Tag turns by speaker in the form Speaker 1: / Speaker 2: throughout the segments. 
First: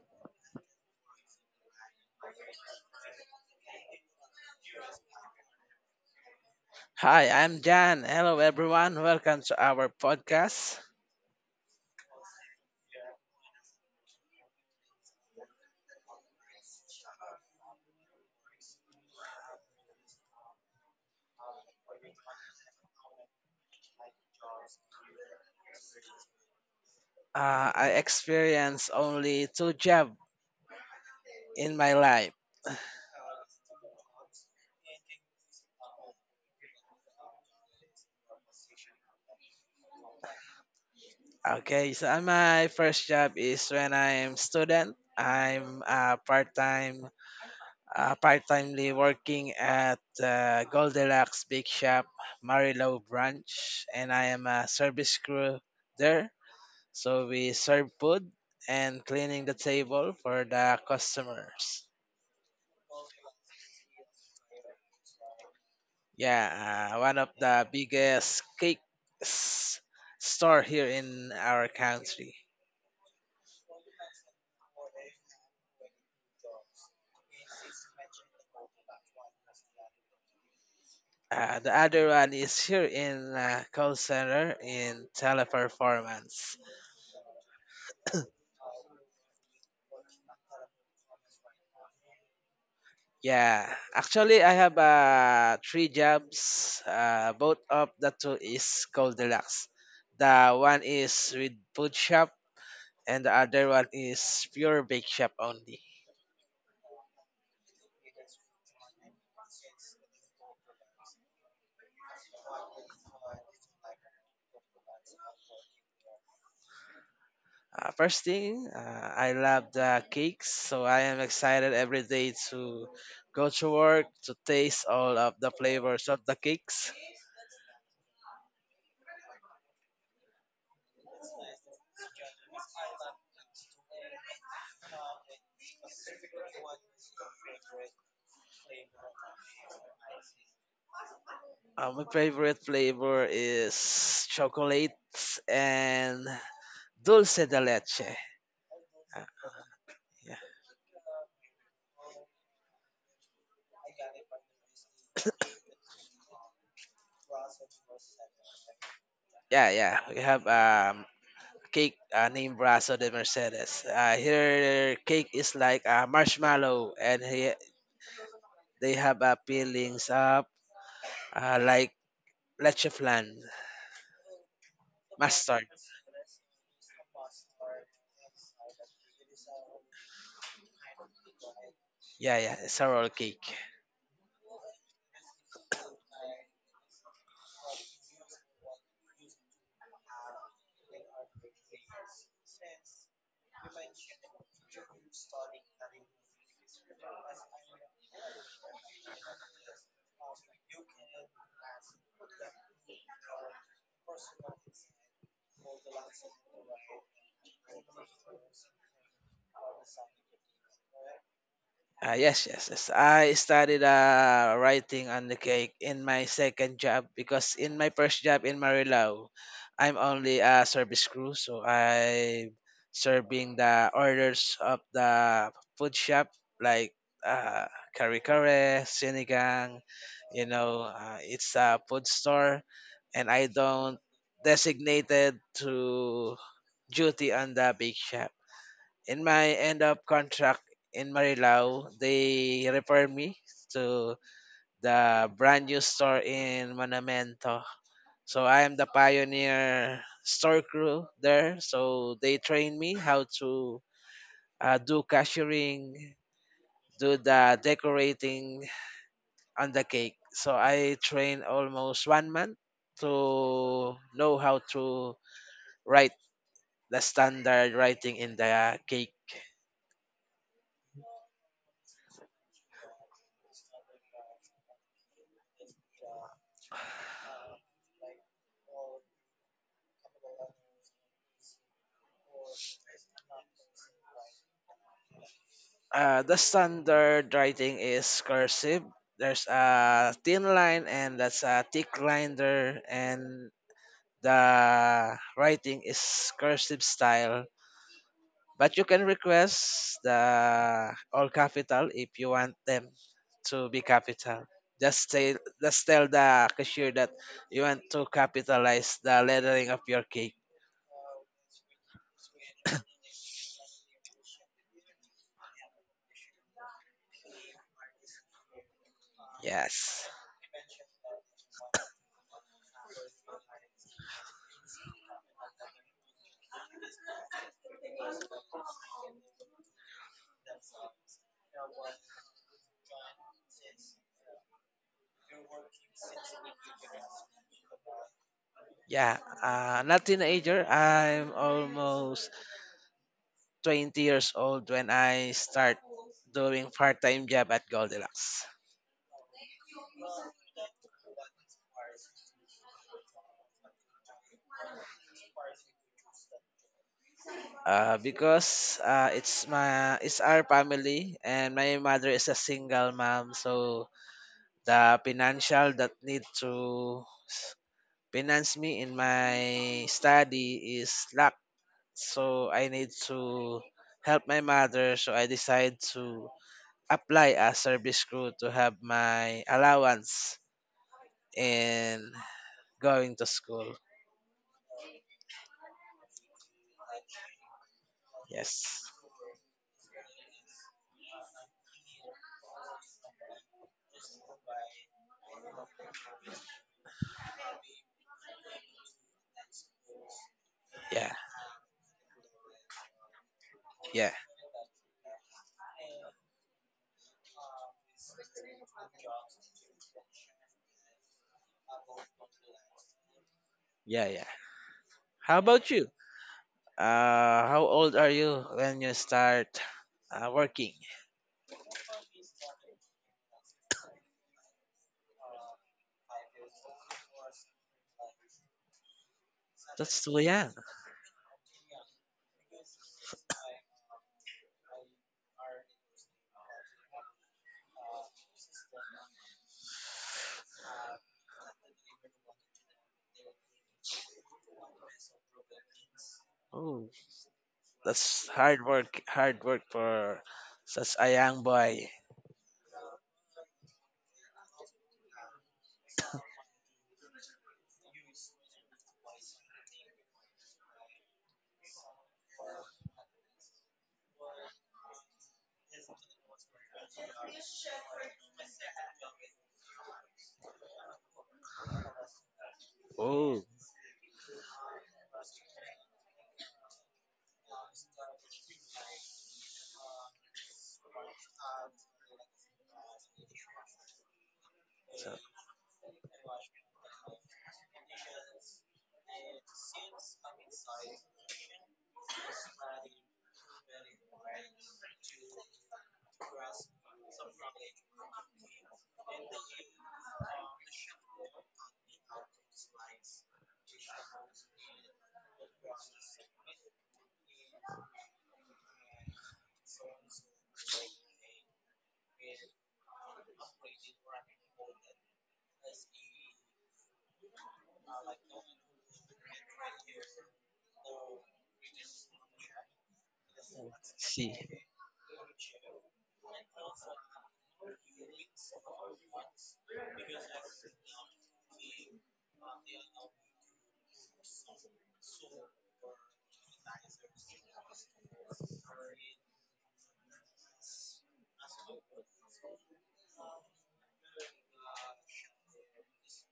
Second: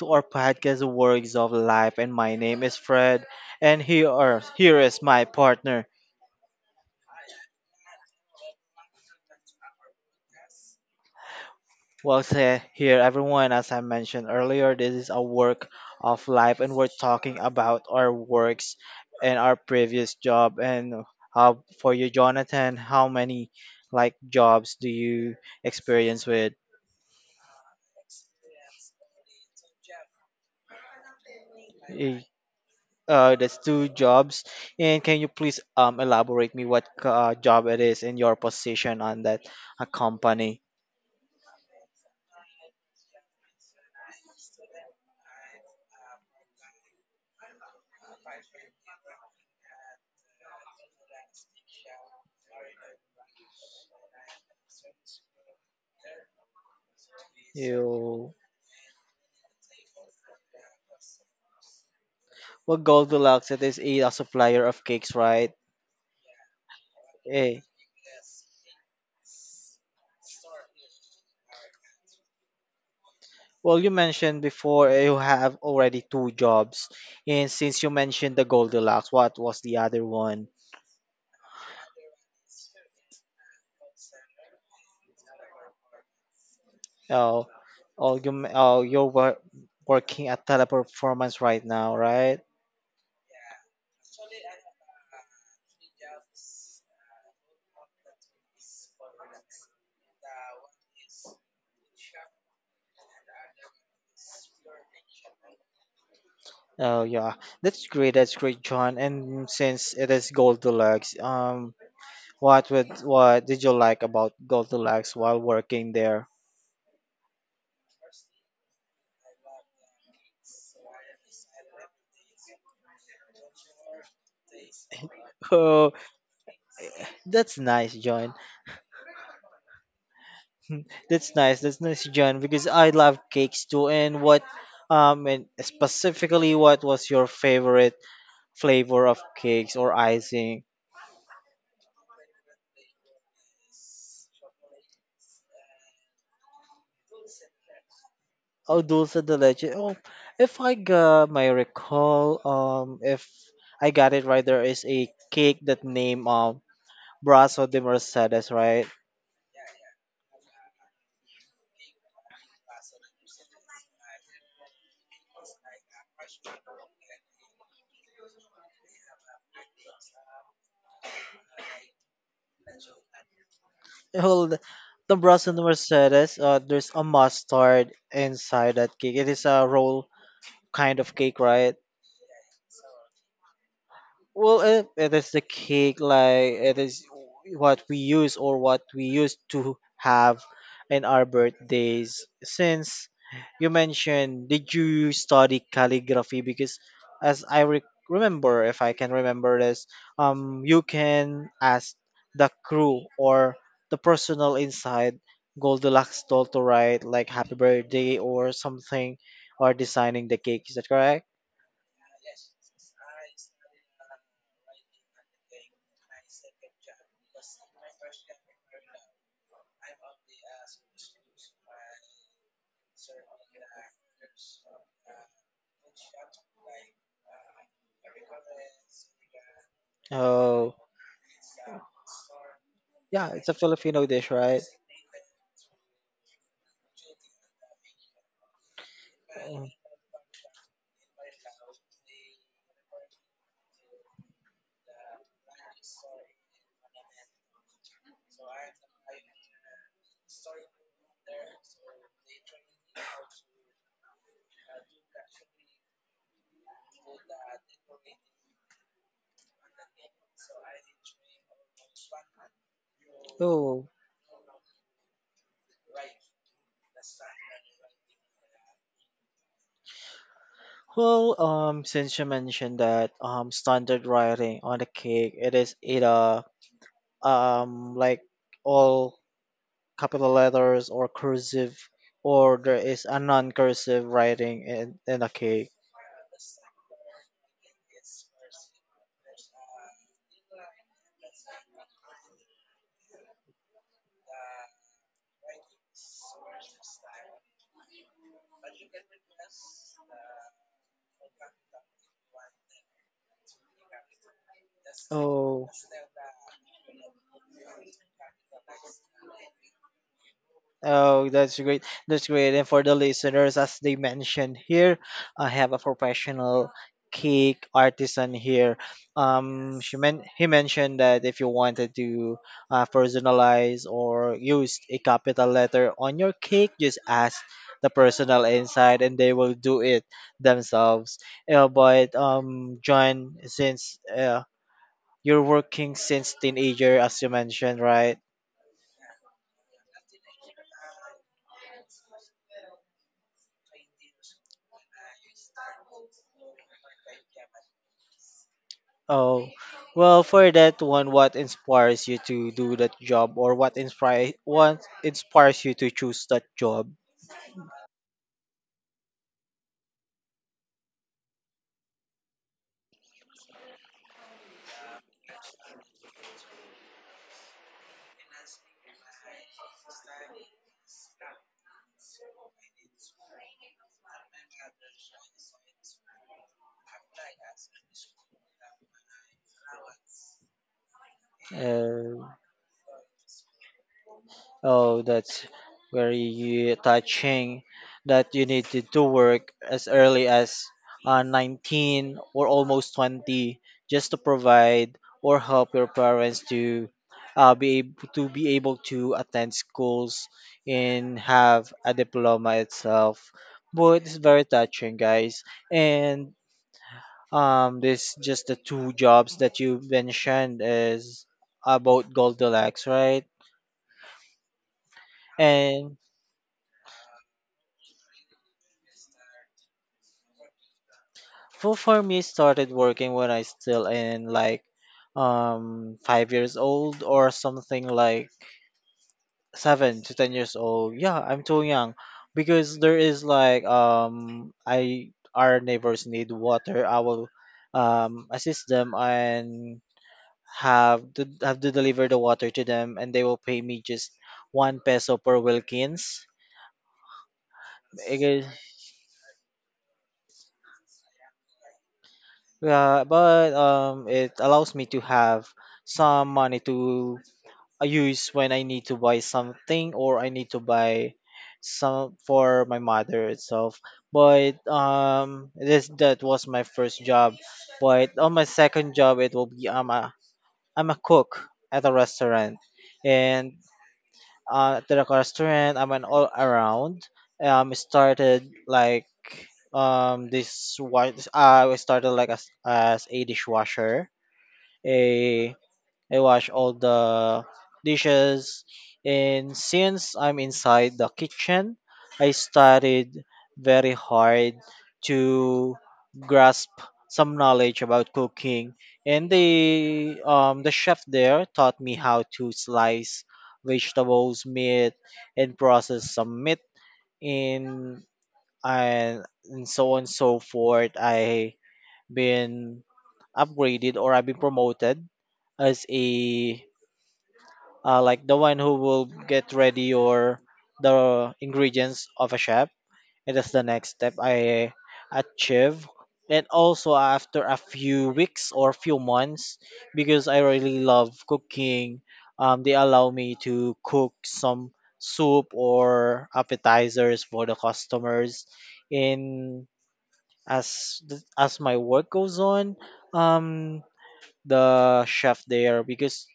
Speaker 1: to our podcast, Works of Life. And my name is Fred. And here, here is my partner.
Speaker 2: Hi, I'm Jan. Hello, everyone. Welcome to our podcast.
Speaker 1: Well, say here, everyone. As I mentioned earlier, this is a work of life, and we're talking about our works and our previous job. And how for you, Jonathan, how many like jobs do you experience with?
Speaker 2: I experienced only two jobs in my life.
Speaker 1: That's two jobs. And can you please elaborate me what job it is and your position on that company?
Speaker 2: Okay, so my first job is when I'm student. Part timely working at Goldilocks Big Shop, Marilao branch, and I am a service crew there. So we serve food
Speaker 1: You
Speaker 2: and cleaning the table for the customers.
Speaker 1: well, Goldilocks it is a supplier of cakes, right?
Speaker 2: Yeah, one of
Speaker 1: Eh.
Speaker 2: the biggest cake s- store here in our country.
Speaker 1: Well, you mentioned before you have already two jobs, and since you mentioned the Goldilocks, what was the other one?
Speaker 2: The other one is here in call center in teleperformance.
Speaker 1: Oh, oh, you're working at Teleperformance right now, right?
Speaker 2: Yeah, actually I have three jobs. Both of the two is called deluxe. The one is with food shop and the other one is pure bake shop only.
Speaker 1: Oh yeah, that's great. That's great, John. And since it is Goldilocks, what would what did you like about Goldilocks while working there?
Speaker 2: First thing, I love the cakes, so I am excited every day to go to work to taste all of the
Speaker 1: Oh,
Speaker 2: flavors of the cakes.
Speaker 1: that's nice, John. That's nice. That's nice, John. Because I love cakes too. And what and specifically, what was your favorite flavor of cakes or icing?
Speaker 2: My favorite flavor is chocolate and dulce de leche.
Speaker 1: Oh, dulce de
Speaker 2: Uh,
Speaker 1: leche. Oh,
Speaker 2: yeah,
Speaker 1: if I got my recall, if I got it right, there is a cake that name Brazo de Mercedes, right?
Speaker 2: yeah, yeah. We have cake named Brazo de Mercedes. Here, cake is like a marshmallow, and they have peelings up like leche flan,
Speaker 1: Well, the Brazo de
Speaker 2: mustard.
Speaker 1: Mercedes, there's a mustard inside that cake. It is a roll kind of cake, right?
Speaker 2: Yeah, yeah, it's a roll cake.
Speaker 1: Well, it is the cake, like it is what we used to have in our birthdays. Since you mentioned, did you study calligraphy? Because as I remember, if I can remember this, you can ask the crew or the personal inside Goldilocks doll to write like happy birthday or something or designing the cake. Is that correct?
Speaker 2: Yes, yes, yes. I started writing on the cake in my second job because in my first job in Marilao, I'm only a service crew, so I'm serving the orders of the food shop like uh, kare kare, sinigang, you
Speaker 1: Oh,
Speaker 2: know, it's a food store,
Speaker 1: yeah,
Speaker 2: and I
Speaker 1: it's a
Speaker 2: don't
Speaker 1: Filipino dish, right?
Speaker 2: designated to duty on the big shop. In my
Speaker 1: Mm.
Speaker 2: end of contract in Marilao, they refer me to the brand new store in Monumento. So I am the pioneer store crew there. So they train me how to do cashiering, do the decorating on the cake. So I train almost 1 month
Speaker 1: Oh,
Speaker 2: to know how to write the standard writing in the cake.
Speaker 1: well, since you mentioned that standard writing on the cake, it is either like all capital letters or cursive, or there is a non-cursive writing in the cake.
Speaker 2: The standard writing is cursive. There's a thin line and that's a thick line there, and the writing is cursive style. But you can request the all capital if you want them to be capital. Just tell,
Speaker 1: Oh.
Speaker 2: just tell the cashier that you want to capitalize the lettering of your cake.
Speaker 1: Oh, that's great. That's great. And for the listeners, as they mentioned here, I have a professional cake artisan here. She
Speaker 2: Yes.
Speaker 1: men- he mentioned that if you wanted to personalize or use a capital letter on your cake, just ask the personal inside and they will do it themselves. But John, since you're working since teenager, as you mentioned, right?
Speaker 2: Yeah. Not teenager. I'm almost 20 years old when I start doing part-time job at Goldilocks.
Speaker 1: Oh, well, for that one, what inspires you to do that job, or what inspires you to choose that job?
Speaker 2: Because it's my it's our family and my mother is a single mom, so the financial that need to s- finance me in my study is lack. So I need to help my mother. So I decide to apply as service crew to have my allowance in
Speaker 1: Uh,
Speaker 2: going to school.
Speaker 1: Oh, that's very touching that you
Speaker 2: Yes.
Speaker 1: needed to work as early as 19 or almost 20 just to provide or help your parents to be able to attend schools
Speaker 2: Yeah,
Speaker 1: and have a diploma itself. But
Speaker 2: yeah,
Speaker 1: it's very touching, guys. And this just the two jobs that you mentioned is about Goldilocks, right?
Speaker 2: yeah, yeah. How about you?
Speaker 1: And
Speaker 2: How old are you when you start working?
Speaker 1: for me started working when I still in like 5 years old or something like seven
Speaker 2: That's
Speaker 1: to
Speaker 2: too
Speaker 1: ten
Speaker 2: young.
Speaker 1: years old. Yeah, I'm too young because there is like I our neighbors need water. I will assist them and have to deliver the water to them, and they will pay me just one peso per Wilkins.
Speaker 2: Oh, that's
Speaker 1: Because,
Speaker 2: hard work. Hard work for such a young boy.
Speaker 1: yeah, but it allows me to have some money to I use when I need to buy something or I need to buy some for my mother itself. But this that was my first job. But on my second job, it will be I'm a cook at a restaurant,
Speaker 2: Oh,
Speaker 1: and at the restaurant I'm an all around. Started like this one. I started like as a dishwasher, a
Speaker 2: so,
Speaker 1: I wash all the dishes. And since I'm inside the kitchen, I studied very hard to grasp some knowledge about cooking. And the chef there taught me how to slice vegetables, meat, and process some meat in and, and so on and so forth. I been upgraded or I've been promoted as a like the one who will get ready your the ingredients of a chef. It is the next step
Speaker 2: see.
Speaker 1: I achieve. And also after a few weeks or few months, because I really love cooking, they allow me to cook some soup or appetizers for the customers. In as my work goes on, um, the chef there because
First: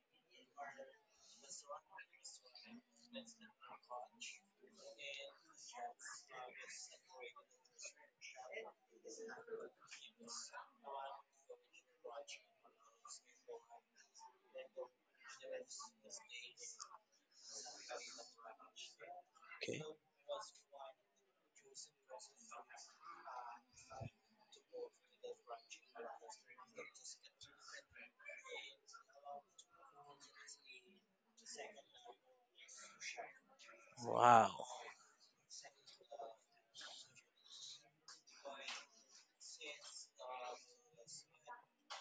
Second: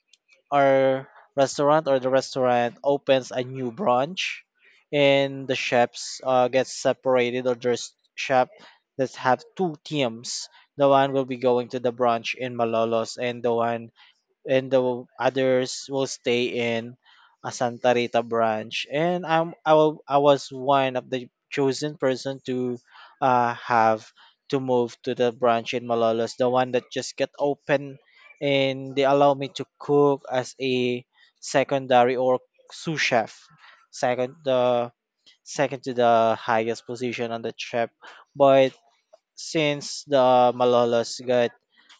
Speaker 1: our restaurant or the restaurant opens a new branch, and the chefs get separated or there's chef that have two teams, the one will be going to the branch in Malolos and the one and the others will stay in a Santa Rita branch. And
Speaker 2: Okay.
Speaker 1: I was one of the chosen person to have to move to the branch in Malolos, the one that just got open, and they allow me to cook as a secondary or sous chef, second
Speaker 2: Wow.
Speaker 1: the second to the highest position on the chef. But since the Malolos got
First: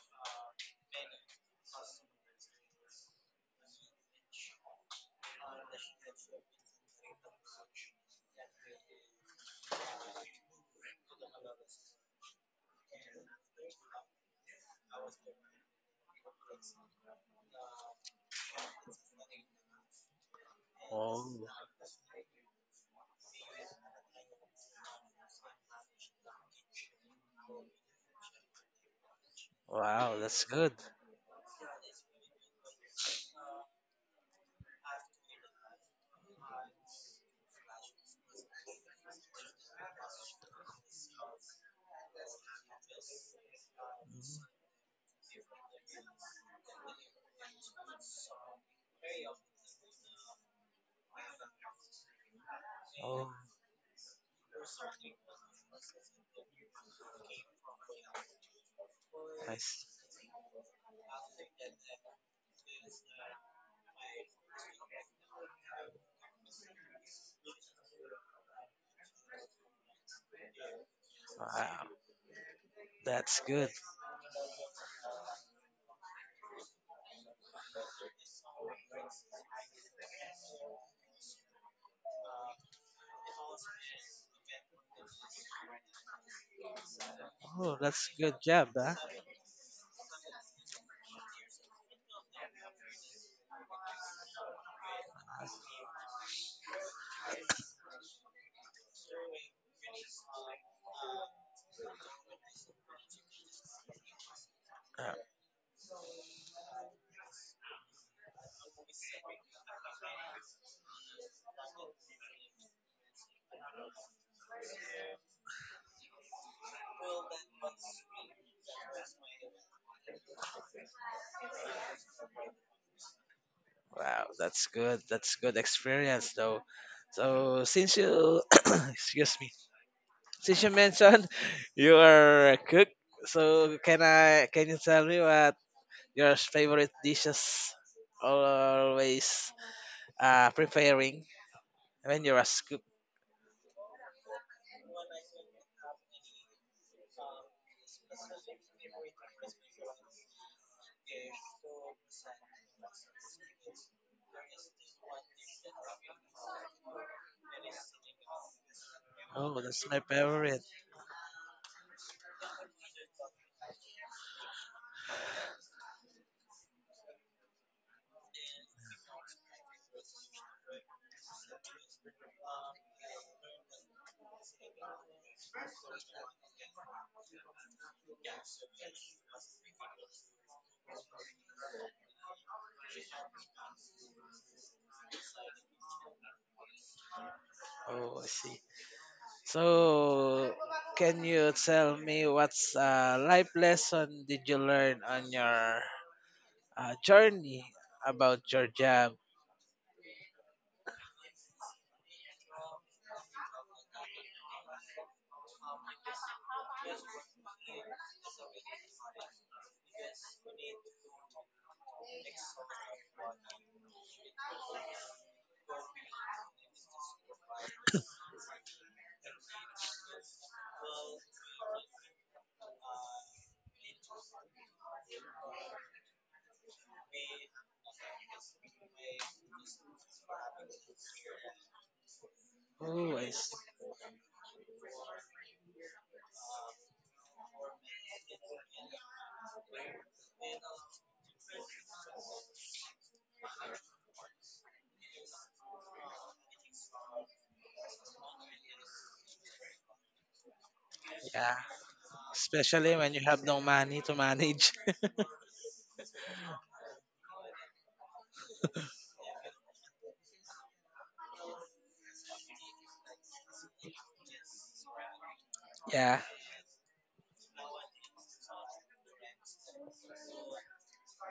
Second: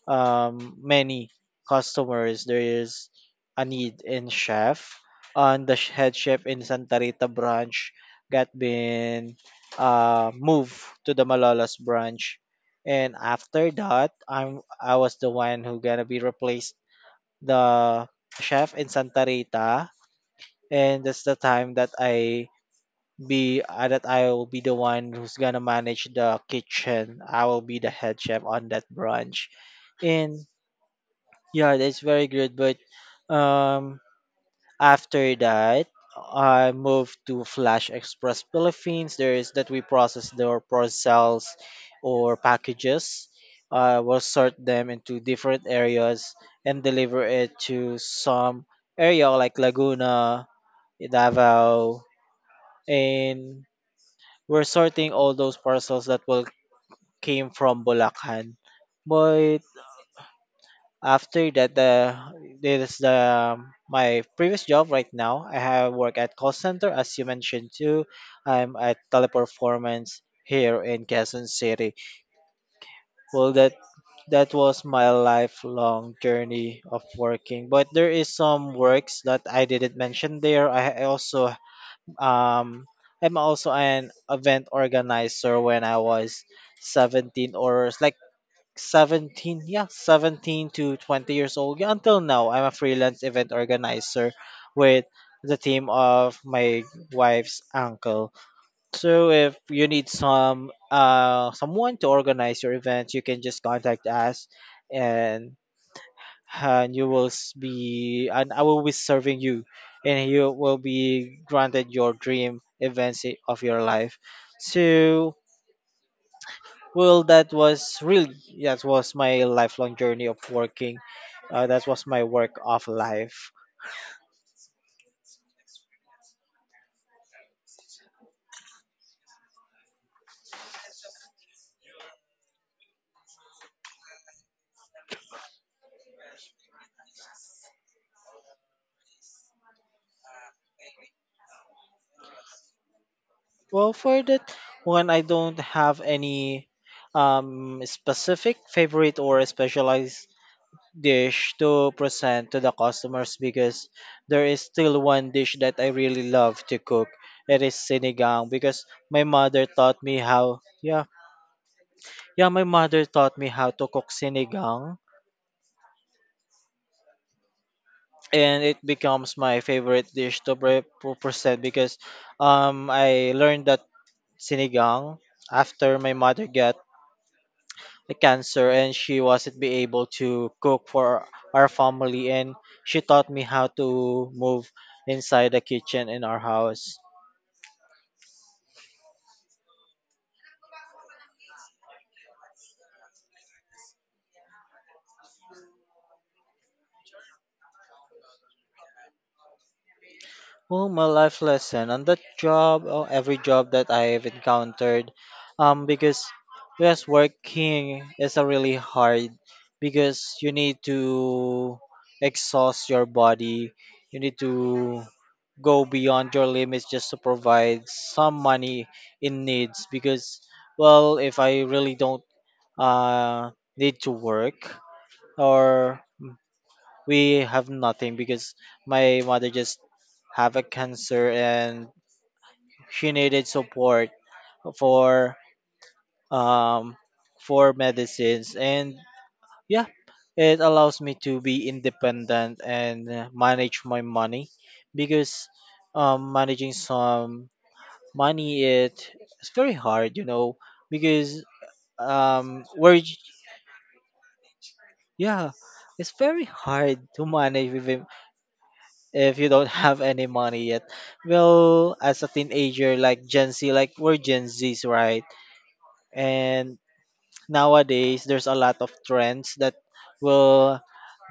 Speaker 1: many customers, there is a need in chef. And the head chef in Santa Rita branch got been moved to the Malolos branch. And after that, I was the one who gonna be replaced the chef in Santa Rita. And that's
Speaker 2: Oh,
Speaker 1: the time that I be that I will be the one who's gonna manage the kitchen. I will be the head chef on that branch.
Speaker 2: wow. That's
Speaker 1: And
Speaker 2: good.
Speaker 1: yeah, that's very good. But um, after that, I moved to Flash Express Philippines. There is that we process their parcels or packages. I will sort them into different areas and deliver it to some area like Laguna, Davao,
Speaker 2: Oh,
Speaker 1: and we're sorting all those parcels that will came from Bulacan. But
Speaker 2: nice.
Speaker 1: after that the this is the my previous job right now I have work at call center as you mentioned too, I'm at Teleperformance here in Quezon
Speaker 2: Wow.
Speaker 1: City.
Speaker 2: That's
Speaker 1: Well,
Speaker 2: good.
Speaker 1: that was my lifelong journey of working. But there is some works that I didn't mention there. I also um I'm also an event organizer when I was 17,
Speaker 2: Oh,
Speaker 1: or it's
Speaker 2: that's
Speaker 1: like
Speaker 2: good job, huh?
Speaker 1: 17, yeah, 17 to 20 years old. Yeah, until now I'm a freelance event organizer with the team of my wife's uncle. So if you need some someone to organize your event, you can just contact us,
Speaker 2: Uh,
Speaker 1: and and you will s- be and I will be serving you, and you will be granted your dream events of your life. So well, that was my lifelong journey of working. That was my work of life.
Speaker 2: wow, that's good. That's good experience, though. So since you, excuse me, since you mentioned you are a cook, so can you tell me what your favorite dishes always preparing when you're a cook?
Speaker 1: Well, for that one, I don't have any specific favorite or specialized dish to present to the customers. Because there is still one dish that I really love to cook. It is sinigang because my
Speaker 2: Oh,
Speaker 1: mother
Speaker 2: that's my
Speaker 1: taught me how.
Speaker 2: favorite.
Speaker 1: Yeah, yeah, my mother taught me how to cook sinigang, and it becomes my favorite dish to to present because I learned that sinigang after my mother got a cancer and she wasn't be able to cook for our family, and she taught me how to move inside the kitchen in our house.
Speaker 2: Oh, I see. So can you tell me what's a life lesson did you learn on your journey about your job?
Speaker 1: Well, my life lesson on that job or every job that I've encountered, because yes, working is a really hard because you need to exhaust your body, you need to go beyond your limits just to provide some money in needs. Because well, if I really don't uh need to work or we have nothing because my mother just have a cancer, and she
Speaker 2: Oh, I
Speaker 1: needed
Speaker 2: see.
Speaker 1: support for um for medicines and yeah, it allows me to be independent and manage my money. Because managing some money it's very hard you know. Because
Speaker 2: Yeah.
Speaker 1: um
Speaker 2: Especially
Speaker 1: we're
Speaker 2: when
Speaker 1: j-
Speaker 2: you have no money to manage.
Speaker 1: yeah, it's very hard to manage with him if you don't have any money yet. Well, as a teenager, like gen z, like we're gen z's, right?
Speaker 2: Yeah,
Speaker 1: And nowadays there's a lot of trends that will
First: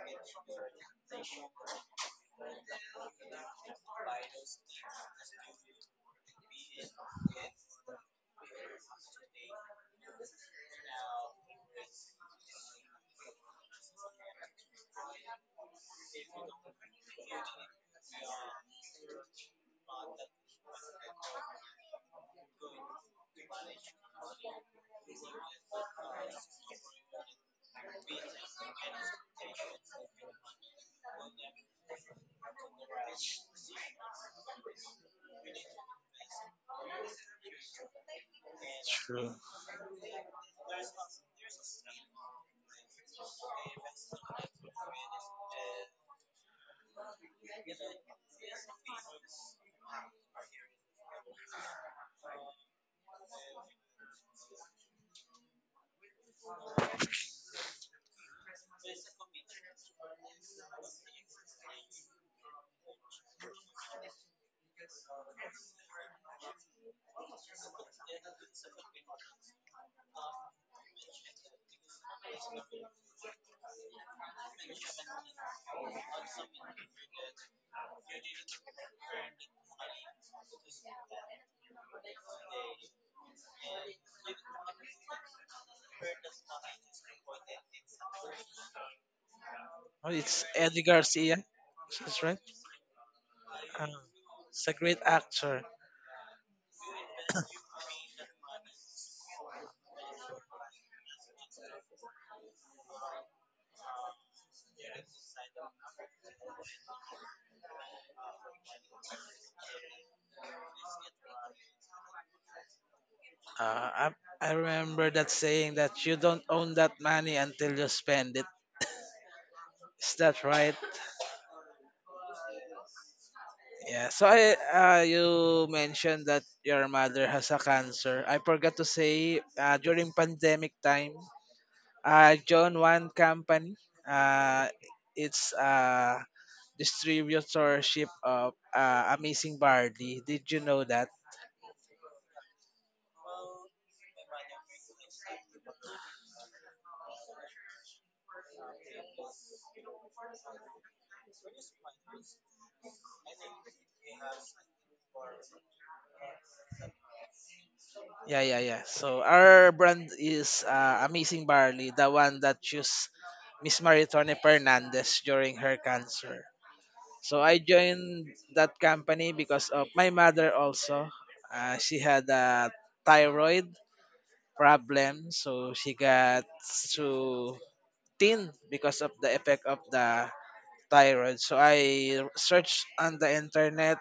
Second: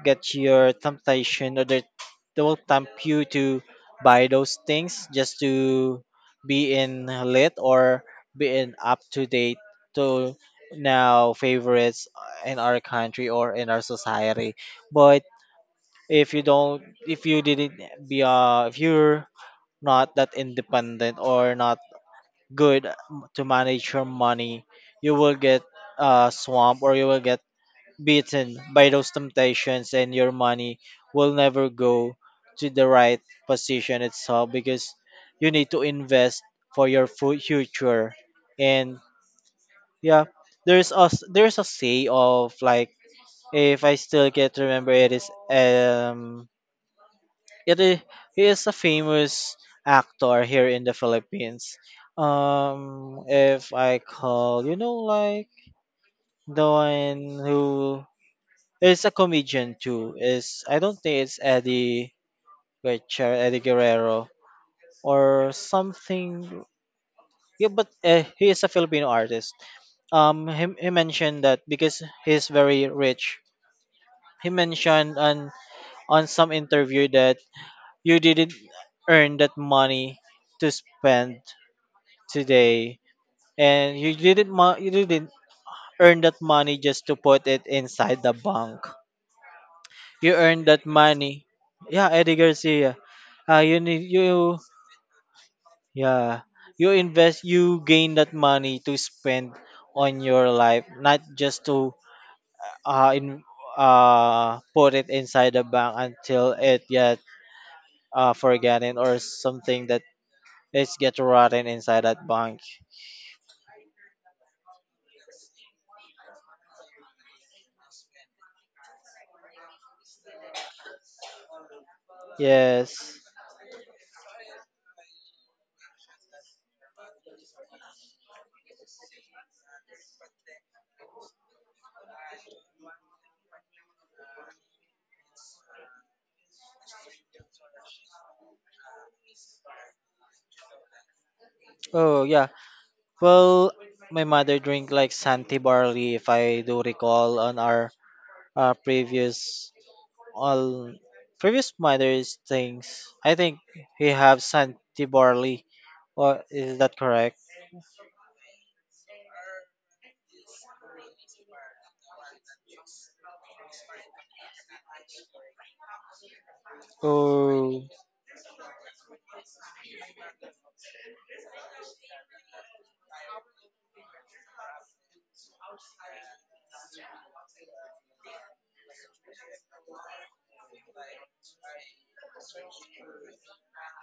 Speaker 1: get your temptation, or that they will tempt you to buy those things just to be in lit or be in up to date to now favorites in our country or in our society. But if you don't if you didn't if you're not that independent or not good to manage your money, you will get swamp, or you will get beaten by those temptations, and your money will never go to the right position itself. Because you need to invest for your future, and
Speaker 2: true.
Speaker 1: yeah, there's a there's a say of like, if I still get remember, it is it is, he is a famous actor here in the Philippines. If I call you know like the one who there's a comedian too. Is I don't think it's Eddie Guerrero, Eddie Guerrero or something. Yeah, but he is a Filipino artist. He mentioned that because he's very rich. He mentioned on some interview that you didn't earn that money to spend today, and you didn't you didn't earn that money just to put it inside the bank.
Speaker 2: Oh,
Speaker 1: You
Speaker 2: it's
Speaker 1: earn
Speaker 2: Eddie
Speaker 1: that
Speaker 2: Garcia.
Speaker 1: money. Yeah,
Speaker 2: That's
Speaker 1: Eddie
Speaker 2: right.
Speaker 1: Garcia. You
Speaker 2: Um,
Speaker 1: need you
Speaker 2: it's a great actor.
Speaker 1: yeah, you invest, you gain that money to spend on your life, not just to in put it inside the bank until it get forgotten or something that it's get rotten inside that bank.
Speaker 2: Uh, I, I remember that saying that you don't own that money until you spend it. Is that right?
Speaker 1: Yes.
Speaker 2: Yeah. So you mentioned that your mother has a cancer. I forgot to say during pandemic time, I joined One Company, uh, it's a distributorship of Amazing Barley. Did you know that?
Speaker 1: Oh yeah. Well, my mother drink like Santi barley if I do recall on our previous all previous matters things. I think we have Santi Barley. Or is that correct?
Speaker 2: Yeah, yeah, yeah. So our brand is Amazing Barley, the one that used Miss Maritone Fernandez during her cancer. So I
Speaker 1: Oh,
Speaker 2: joined that company because of my mother also. She had a thyroid problem, so she got too thin because of the effect of the thyroid. So I searched on the internet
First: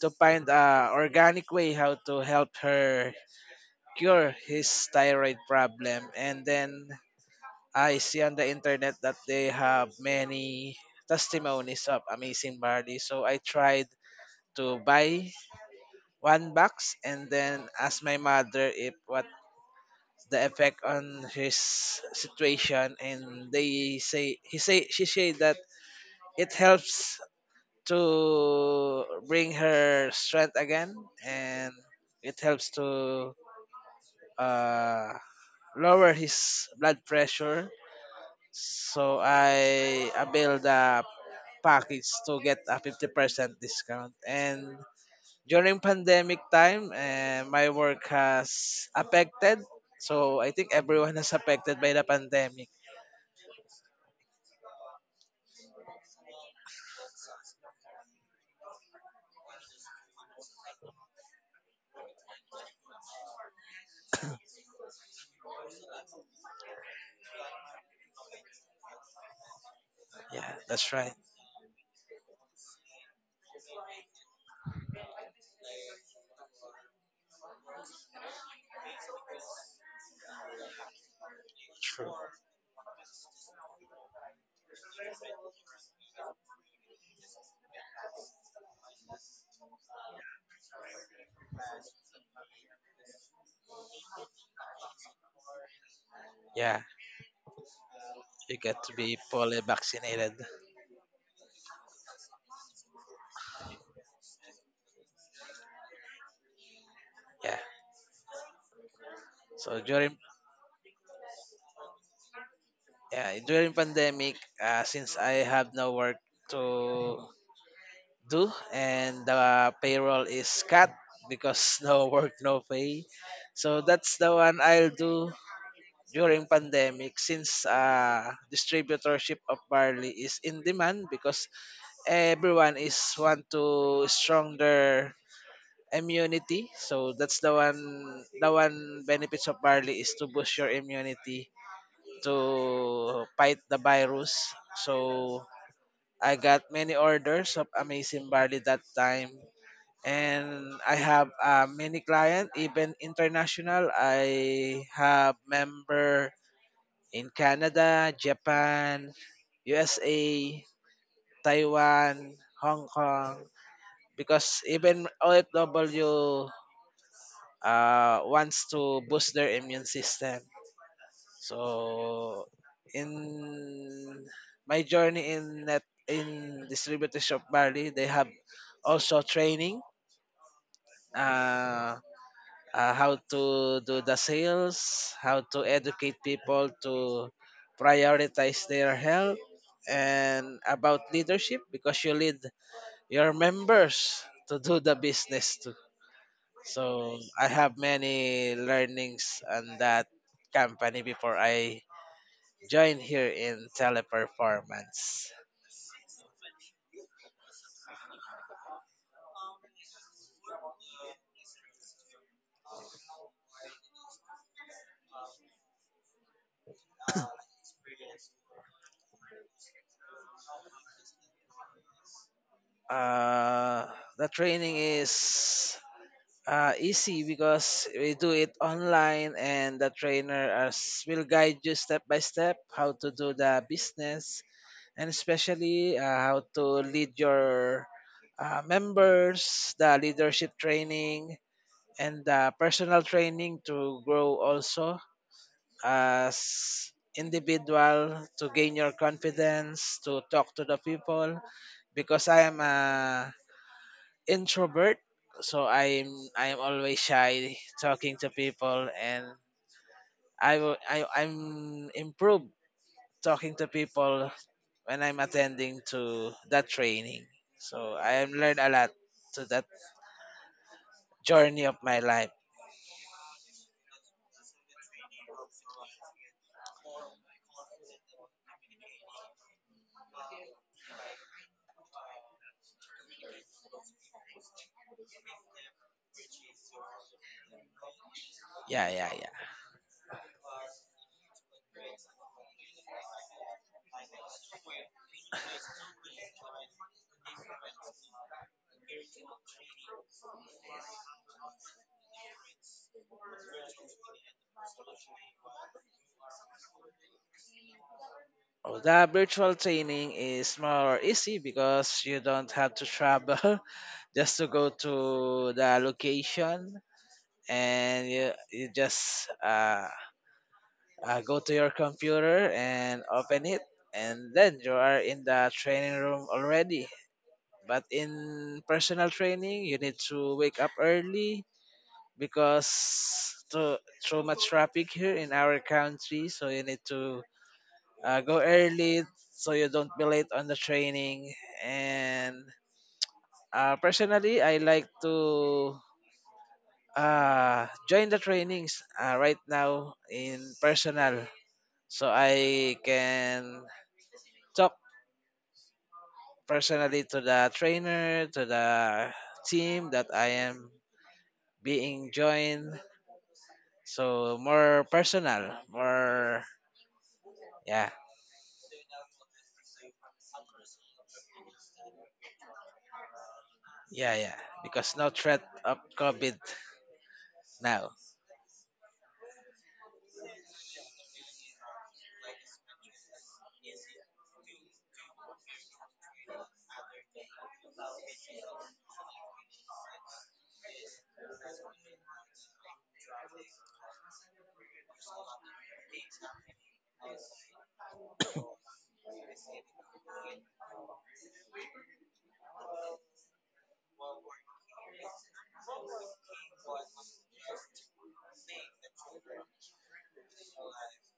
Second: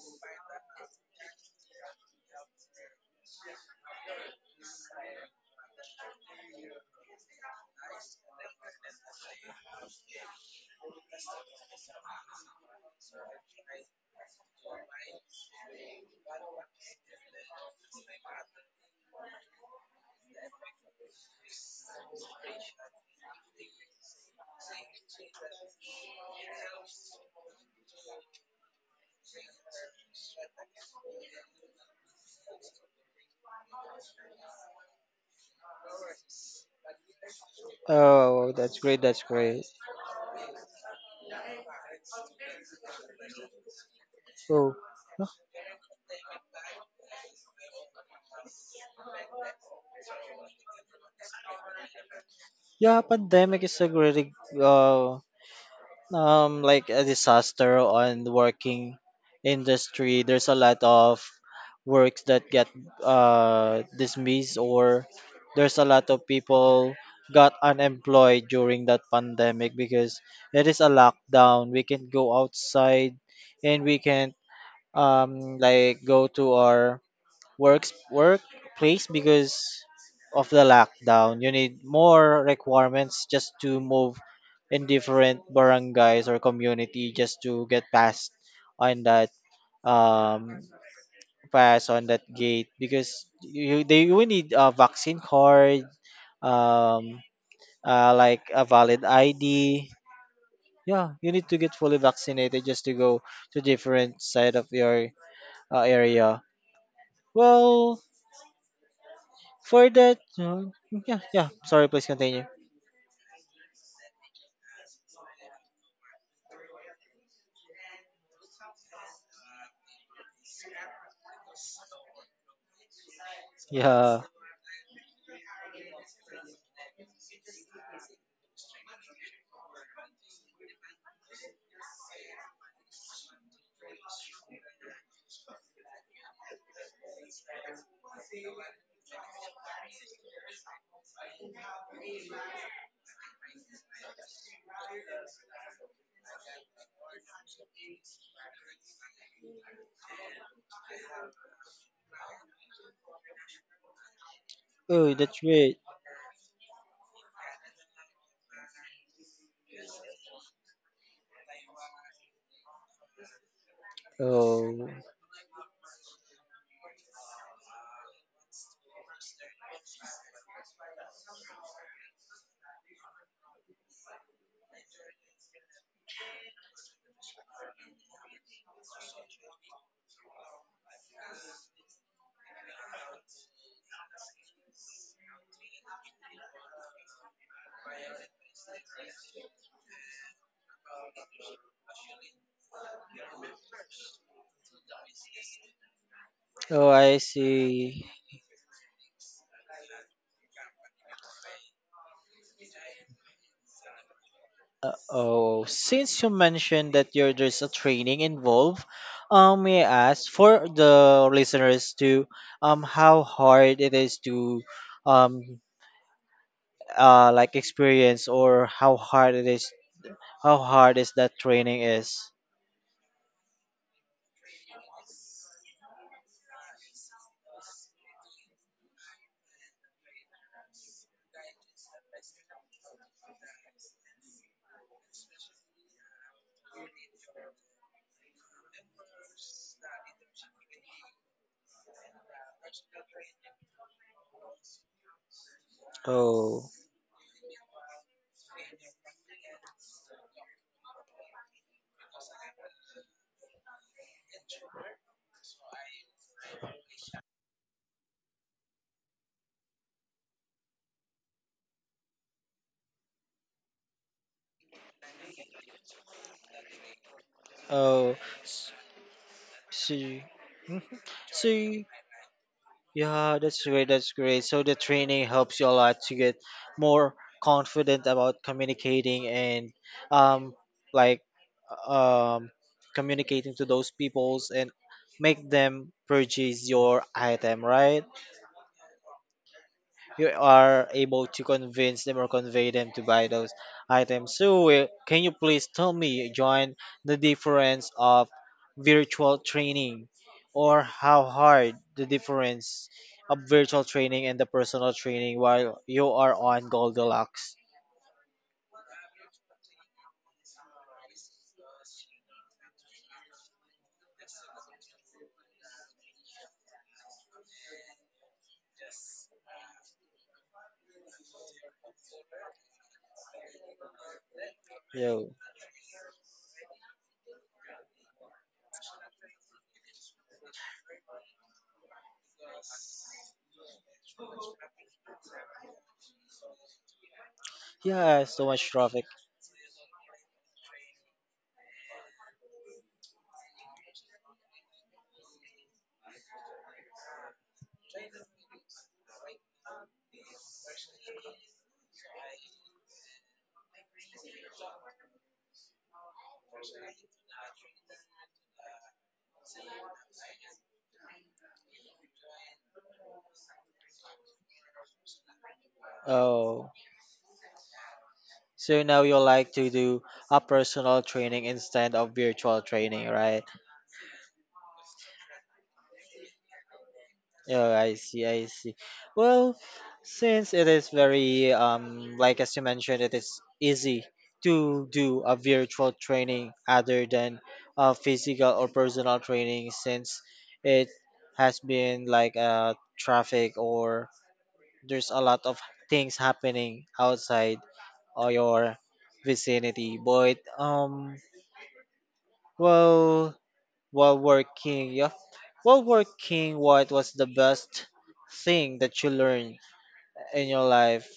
Speaker 2: to find a organic way how to help her cure his thyroid problem. And then I see on the internet that they have many testimonies of amazing barley. So I tried to buy one box and then ask my mother if what the effect on his situation and they say he say she said that it helps to bring her strength again and it helps to uh, lower his blood pressure.
Speaker 1: oh, that's great.
Speaker 2: So
Speaker 1: That's great.
Speaker 2: I build a package to get a 50% discount.
Speaker 1: Oh,
Speaker 2: And
Speaker 1: huh,
Speaker 2: during pandemic time, my work has affected. So I think everyone is affected by the pandemic.
Speaker 1: yeah. Pandemic is a great uh, like a disaster on the working industry, there's a lot of works that get dismissed, or there's a lot of people got unemployed during that pandemic because
Speaker 2: Yeah,
Speaker 1: it is a
Speaker 2: that's right.
Speaker 1: lockdown, we can not go outside and we can not like go to our works workplace because of the lockdown. You need
Speaker 2: True.
Speaker 1: more requirements just to move in different barangays or community just to get past on that um pass on that gate because you they will need a vaccine card,
Speaker 2: Yeah,
Speaker 1: um like
Speaker 2: you
Speaker 1: a
Speaker 2: get to
Speaker 1: valid
Speaker 2: be fully
Speaker 1: ID.
Speaker 2: vaccinated.
Speaker 1: Yeah, you need to get fully vaccinated just to go to different side of your area.
Speaker 2: Yeah.
Speaker 1: Well,
Speaker 2: So
Speaker 1: for
Speaker 2: during
Speaker 1: that, yeah, yeah. Sorry, please continue.
Speaker 2: yeah During pandemic, since I have no work to do and the payroll is cut because no work no pay, so that's
Speaker 1: Yeah.
Speaker 2: the one I'll do during pandemic, since distributorship of barley is in demand because everyone is want to stronger immunity. So that's the one benefits of barley is to boost your immunity to fight the virus. So I got many orders of Amazing Barley that time and I have many clients, even international. I
Speaker 1: Oh,
Speaker 2: have
Speaker 1: that's great.
Speaker 2: member in Canada, Japan, USA, Taiwan, Hong Kong, because
Speaker 1: Oh,
Speaker 2: even OFW wants to boost their immune system. So in my journey in distributors of Bali, they have also training. Uh, how to do the sales, how to educate people to prioritize their health, and about leadership because you lead your members to do the business too.
Speaker 1: oh, I
Speaker 2: So I have
Speaker 1: see.
Speaker 2: many learnings on that company before I joined here in teleperformance.
Speaker 1: Oh, since you mentioned that you're, there's a training involved, may I ask for the listeners to how hard it is to um like experience or how hard it is, how hard is that training is?
Speaker 2: Uh, the training is easy because we do it online and the trainer as will guide you step by step how to do the business, and especially how to lead your members, the leadership training and the personal training to grow also as
Speaker 1: Oh,
Speaker 2: individual to gain your confidence to talk to the people, because I am a introvert, so I'm always shy talking to people, and I, will- I I'm improved talking to people when I'm attending to that training. So I
Speaker 1: oh,
Speaker 2: have learned
Speaker 1: s-
Speaker 2: a lot to that
Speaker 1: see. So,
Speaker 2: journey of my life.
Speaker 1: yeah, that's great. That's great. So the training helps you a lot to get more confident about communicating and um like um communicating to those peoples and make them purchase your item, right?
Speaker 2: Yeah, yeah, yeah.
Speaker 1: You are able to convince them or convey them to buy those items. So, can you please tell me, John, the difference of virtual training, or how hard the difference of virtual training and the personal training while you are on Goldilocks?
Speaker 2: Oh, the virtual training is more easy because you don't have to travel just to go to the location and you just go to your computer and open it, and then you are in
Speaker 1: Yo,
Speaker 2: the training room already. But in personal training you need to wake up early because so much traffic here in our country, so you need to
Speaker 1: yeah,
Speaker 2: go
Speaker 1: so much
Speaker 2: early
Speaker 1: traffic.
Speaker 2: so you don't be late on the training. And personally I like to join the trainings right now in personal, so I can talk personally to the trainer, to the team that I am being joined. So more personal, more
Speaker 1: Oh,
Speaker 2: yeah,
Speaker 1: so now you like to do a personal training instead of virtual training, right?
Speaker 2: yeah, yeah. Because no threat of COVID
Speaker 1: Oh,
Speaker 2: now.
Speaker 1: I see, I see. Well, since it is very like as you mentioned, it is easy to do a virtual training other than physical or personal training since it has been like traffic or there's a lot of things happening outside or your vicinity. But well, while working, yeah. While working, what was the best thing that you learned in your life?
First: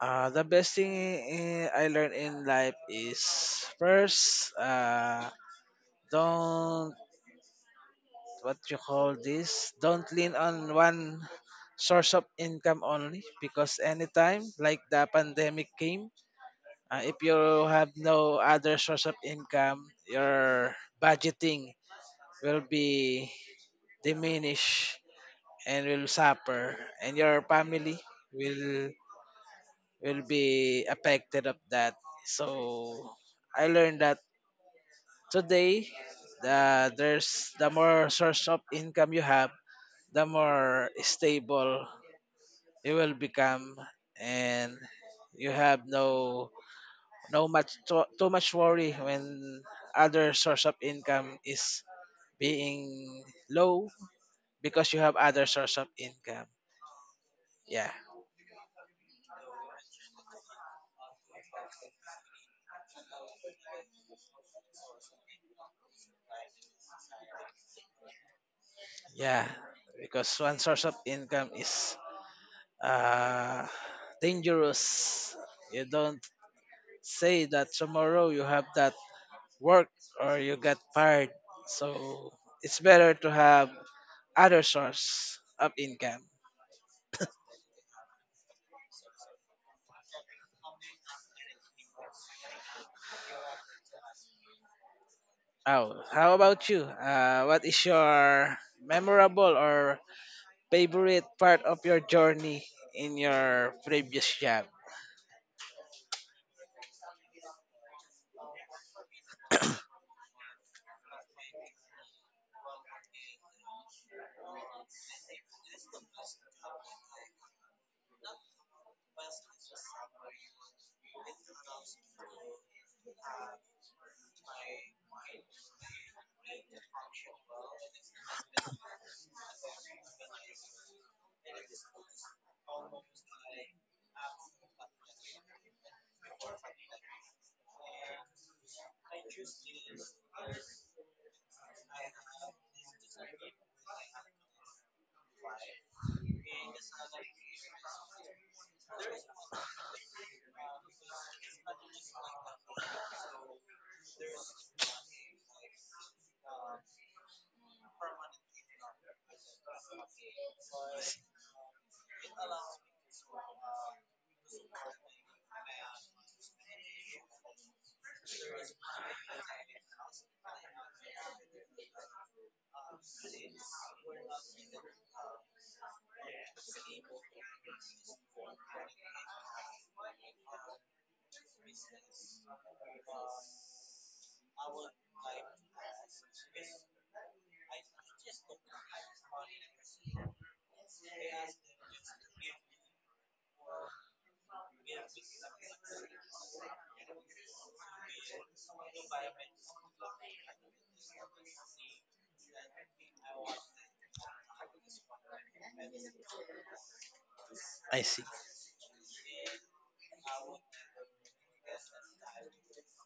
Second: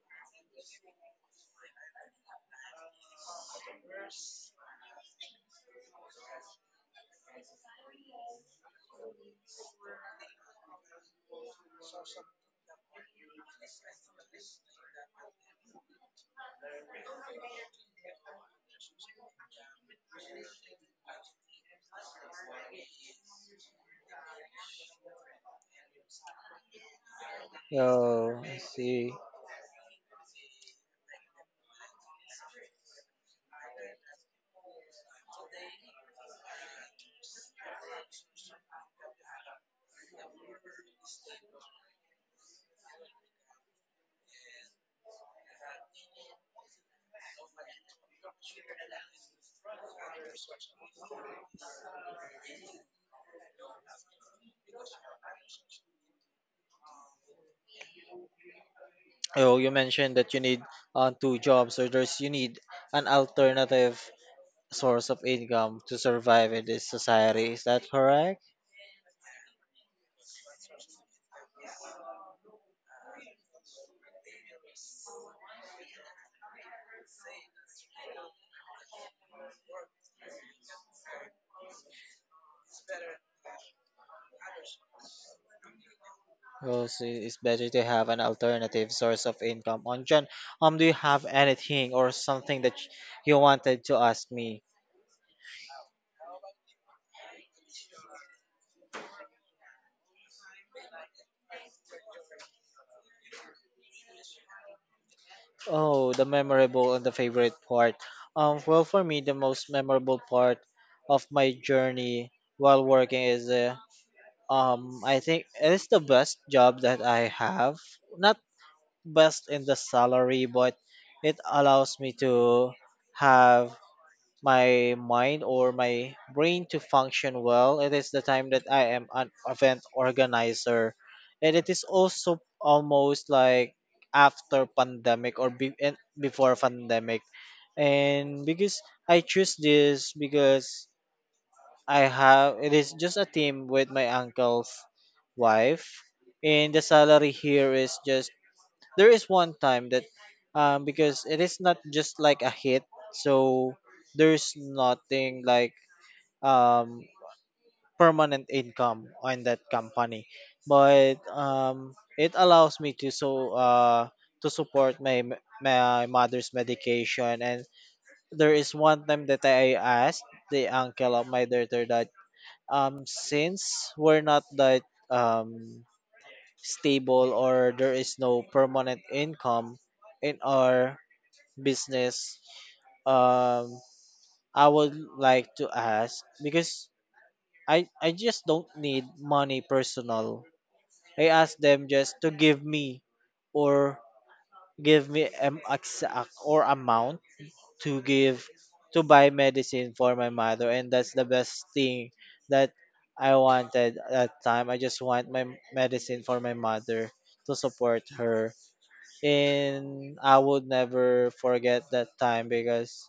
Speaker 2: The best thing I learned in life is first, don't, what you call this, don't lean on one source of income only because anytime like the pandemic came. If you have no other source of income, your budgeting will be diminished and will suffer, and your family
Speaker 1: Oh, I
Speaker 2: will
Speaker 1: see.
Speaker 2: will be affected of that. So I learned that today, there's the more source of income you have, the more stable you will become, and you have no much too much worry when other source of income is being low because you have other source of income. Yeah,
Speaker 1: Oh, you mentioned that you need two jobs, or there's you need an alternative source of income to survive in this society. Is that correct?
Speaker 2: yeah, because one source of income is uh dangerous. You don't say that tomorrow you have that work or you get fired. So it's better to have other source of income.
Speaker 1: Oh, so it's better to have an alternative source of income. On John, do you have anything or something that you wanted to ask me?
Speaker 2: Oh, how about you? What is your memorable or favorite part of your journey in your previous job?
Speaker 1: Oh, the memorable and the favorite part. Well, for me, the most memorable part of my journey while working is I think it is the best job that I have. Not best in the salary, but it allows me to have my mind or my brain to function well. It is the time that I am an event organizer, and it is also almost like after pandemic or and before pandemic, and because I choose this because I have, it is just a team with my uncle's wife, and the salary here is just, there is one time that because it is not just like a hit, so there's nothing like um permanent income on that company, but it allows me to so to support my my mother's medication. And there is one time that I asked the uncle of my daughter that since we're not that um stable, or there is no permanent income in our business, um I would like to ask because I just don't need money personal, I ask them just to give me or give me an exact or amount to give, to buy medicine for my mother. And that's the best thing that I wanted at that time, I just want my medicine for my mother to
Speaker 2: I
Speaker 1: support
Speaker 2: see.
Speaker 1: her. And I would never forget that time because,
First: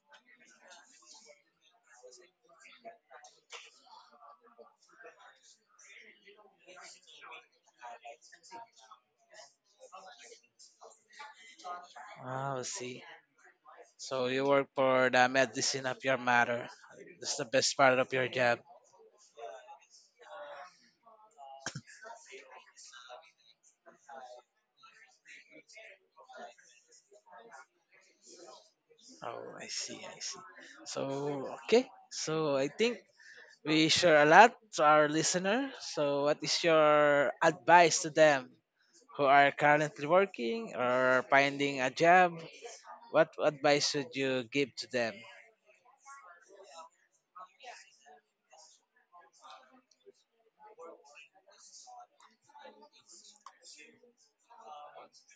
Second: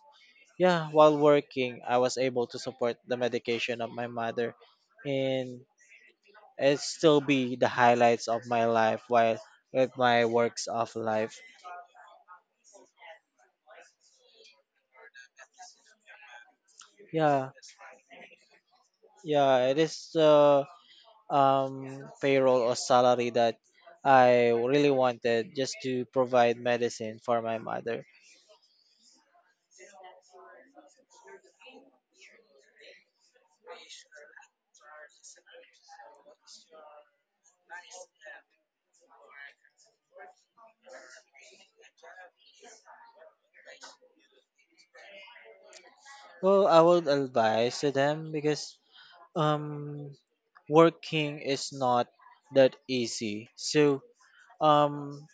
Speaker 1: yeah, while working, I was able to support the medication of my mother, and it still be the highlights of my life while with my works of life.
Speaker 2: Oh, I see. So you work for the medicine of your mother. That's the
Speaker 1: Yeah,
Speaker 2: best part of your job.
Speaker 1: yeah, it is the payroll or salary that I really wanted just to provide medicine for my mother.
Speaker 2: Oh, I see. I see. So okay. So I think we share a lot to our listener. So what is your advice to them who are currently working or finding a job? What advice would you give to them?
Speaker 1: Well, I would advise to them because um working is not that easy. So um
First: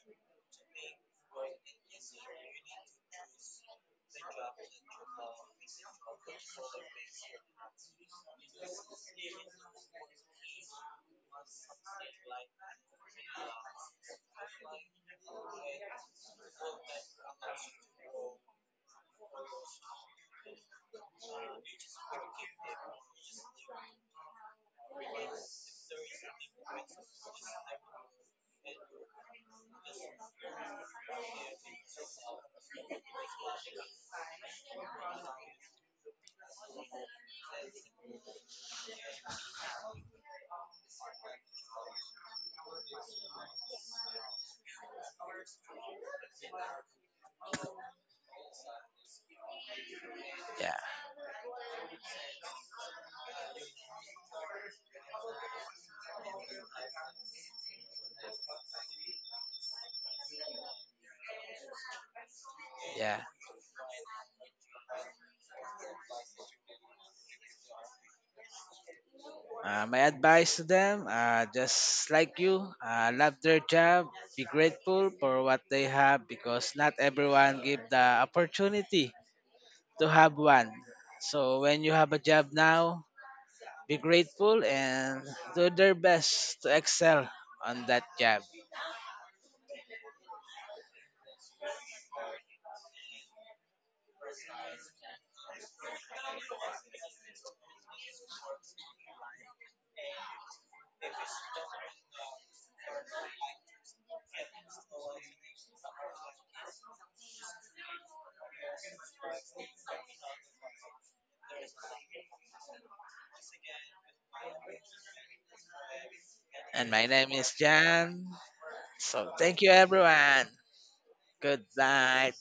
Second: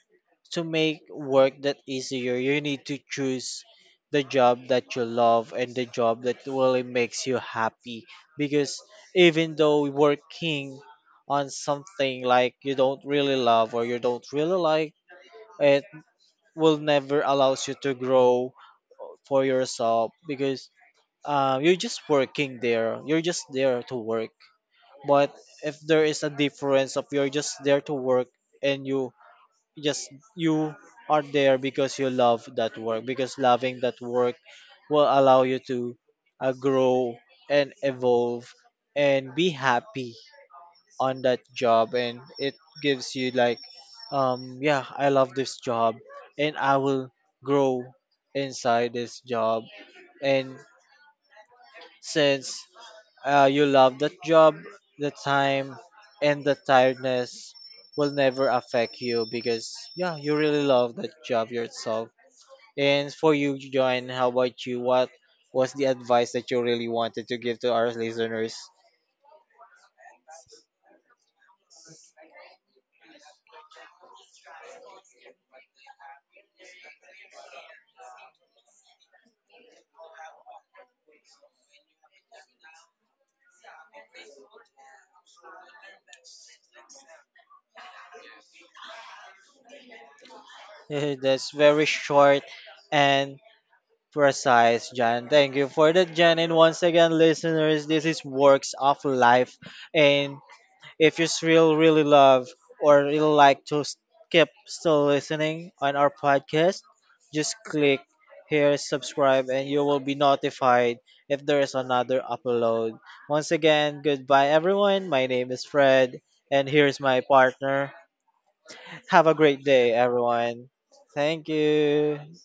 Speaker 1: to make work that easier, you need to choose the job that you love and the job that really makes you happy. Because even though working on something like you don't really love or you don't really like, it will never allows you to grow for yourself because you're just working there. You're just there to work. But if there is a difference of you're just there to work and you, yes, you are there because you love that work, because loving that work will allow you to grow and evolve and be happy on that job. And it gives you, like, yeah, I love this job and I will grow inside this job. And
Speaker 2: Yeah.
Speaker 1: since you love that job, the time and the tiredness will never affect you because yeah, you really love that job yourself. And
Speaker 2: Yeah.
Speaker 1: for you, John, how about you? What was the advice that you really wanted to give to our listeners?
Speaker 2: My advice to them, just like you, love their job, be grateful for what they have because not everyone give the opportunity to have one. So when you have a job now, be grateful and do their best to excel on that job.
Speaker 1: Eh, that's very short and precise, John. Thank you for that, John. And once again, listeners, this is Works of Life, and if you still really love or really like to keep still listening on our podcast, just click here, subscribe, and you will be notified if there is another upload. Once again, goodbye everyone. My name is Fred, and
Speaker 2: And
Speaker 1: here's
Speaker 2: my
Speaker 1: my
Speaker 2: name is
Speaker 1: partner.
Speaker 2: Jan.
Speaker 1: Have a
Speaker 2: So
Speaker 1: great
Speaker 2: thank you
Speaker 1: day,
Speaker 2: everyone.
Speaker 1: everyone. Thank
Speaker 2: Good
Speaker 1: you.
Speaker 2: night.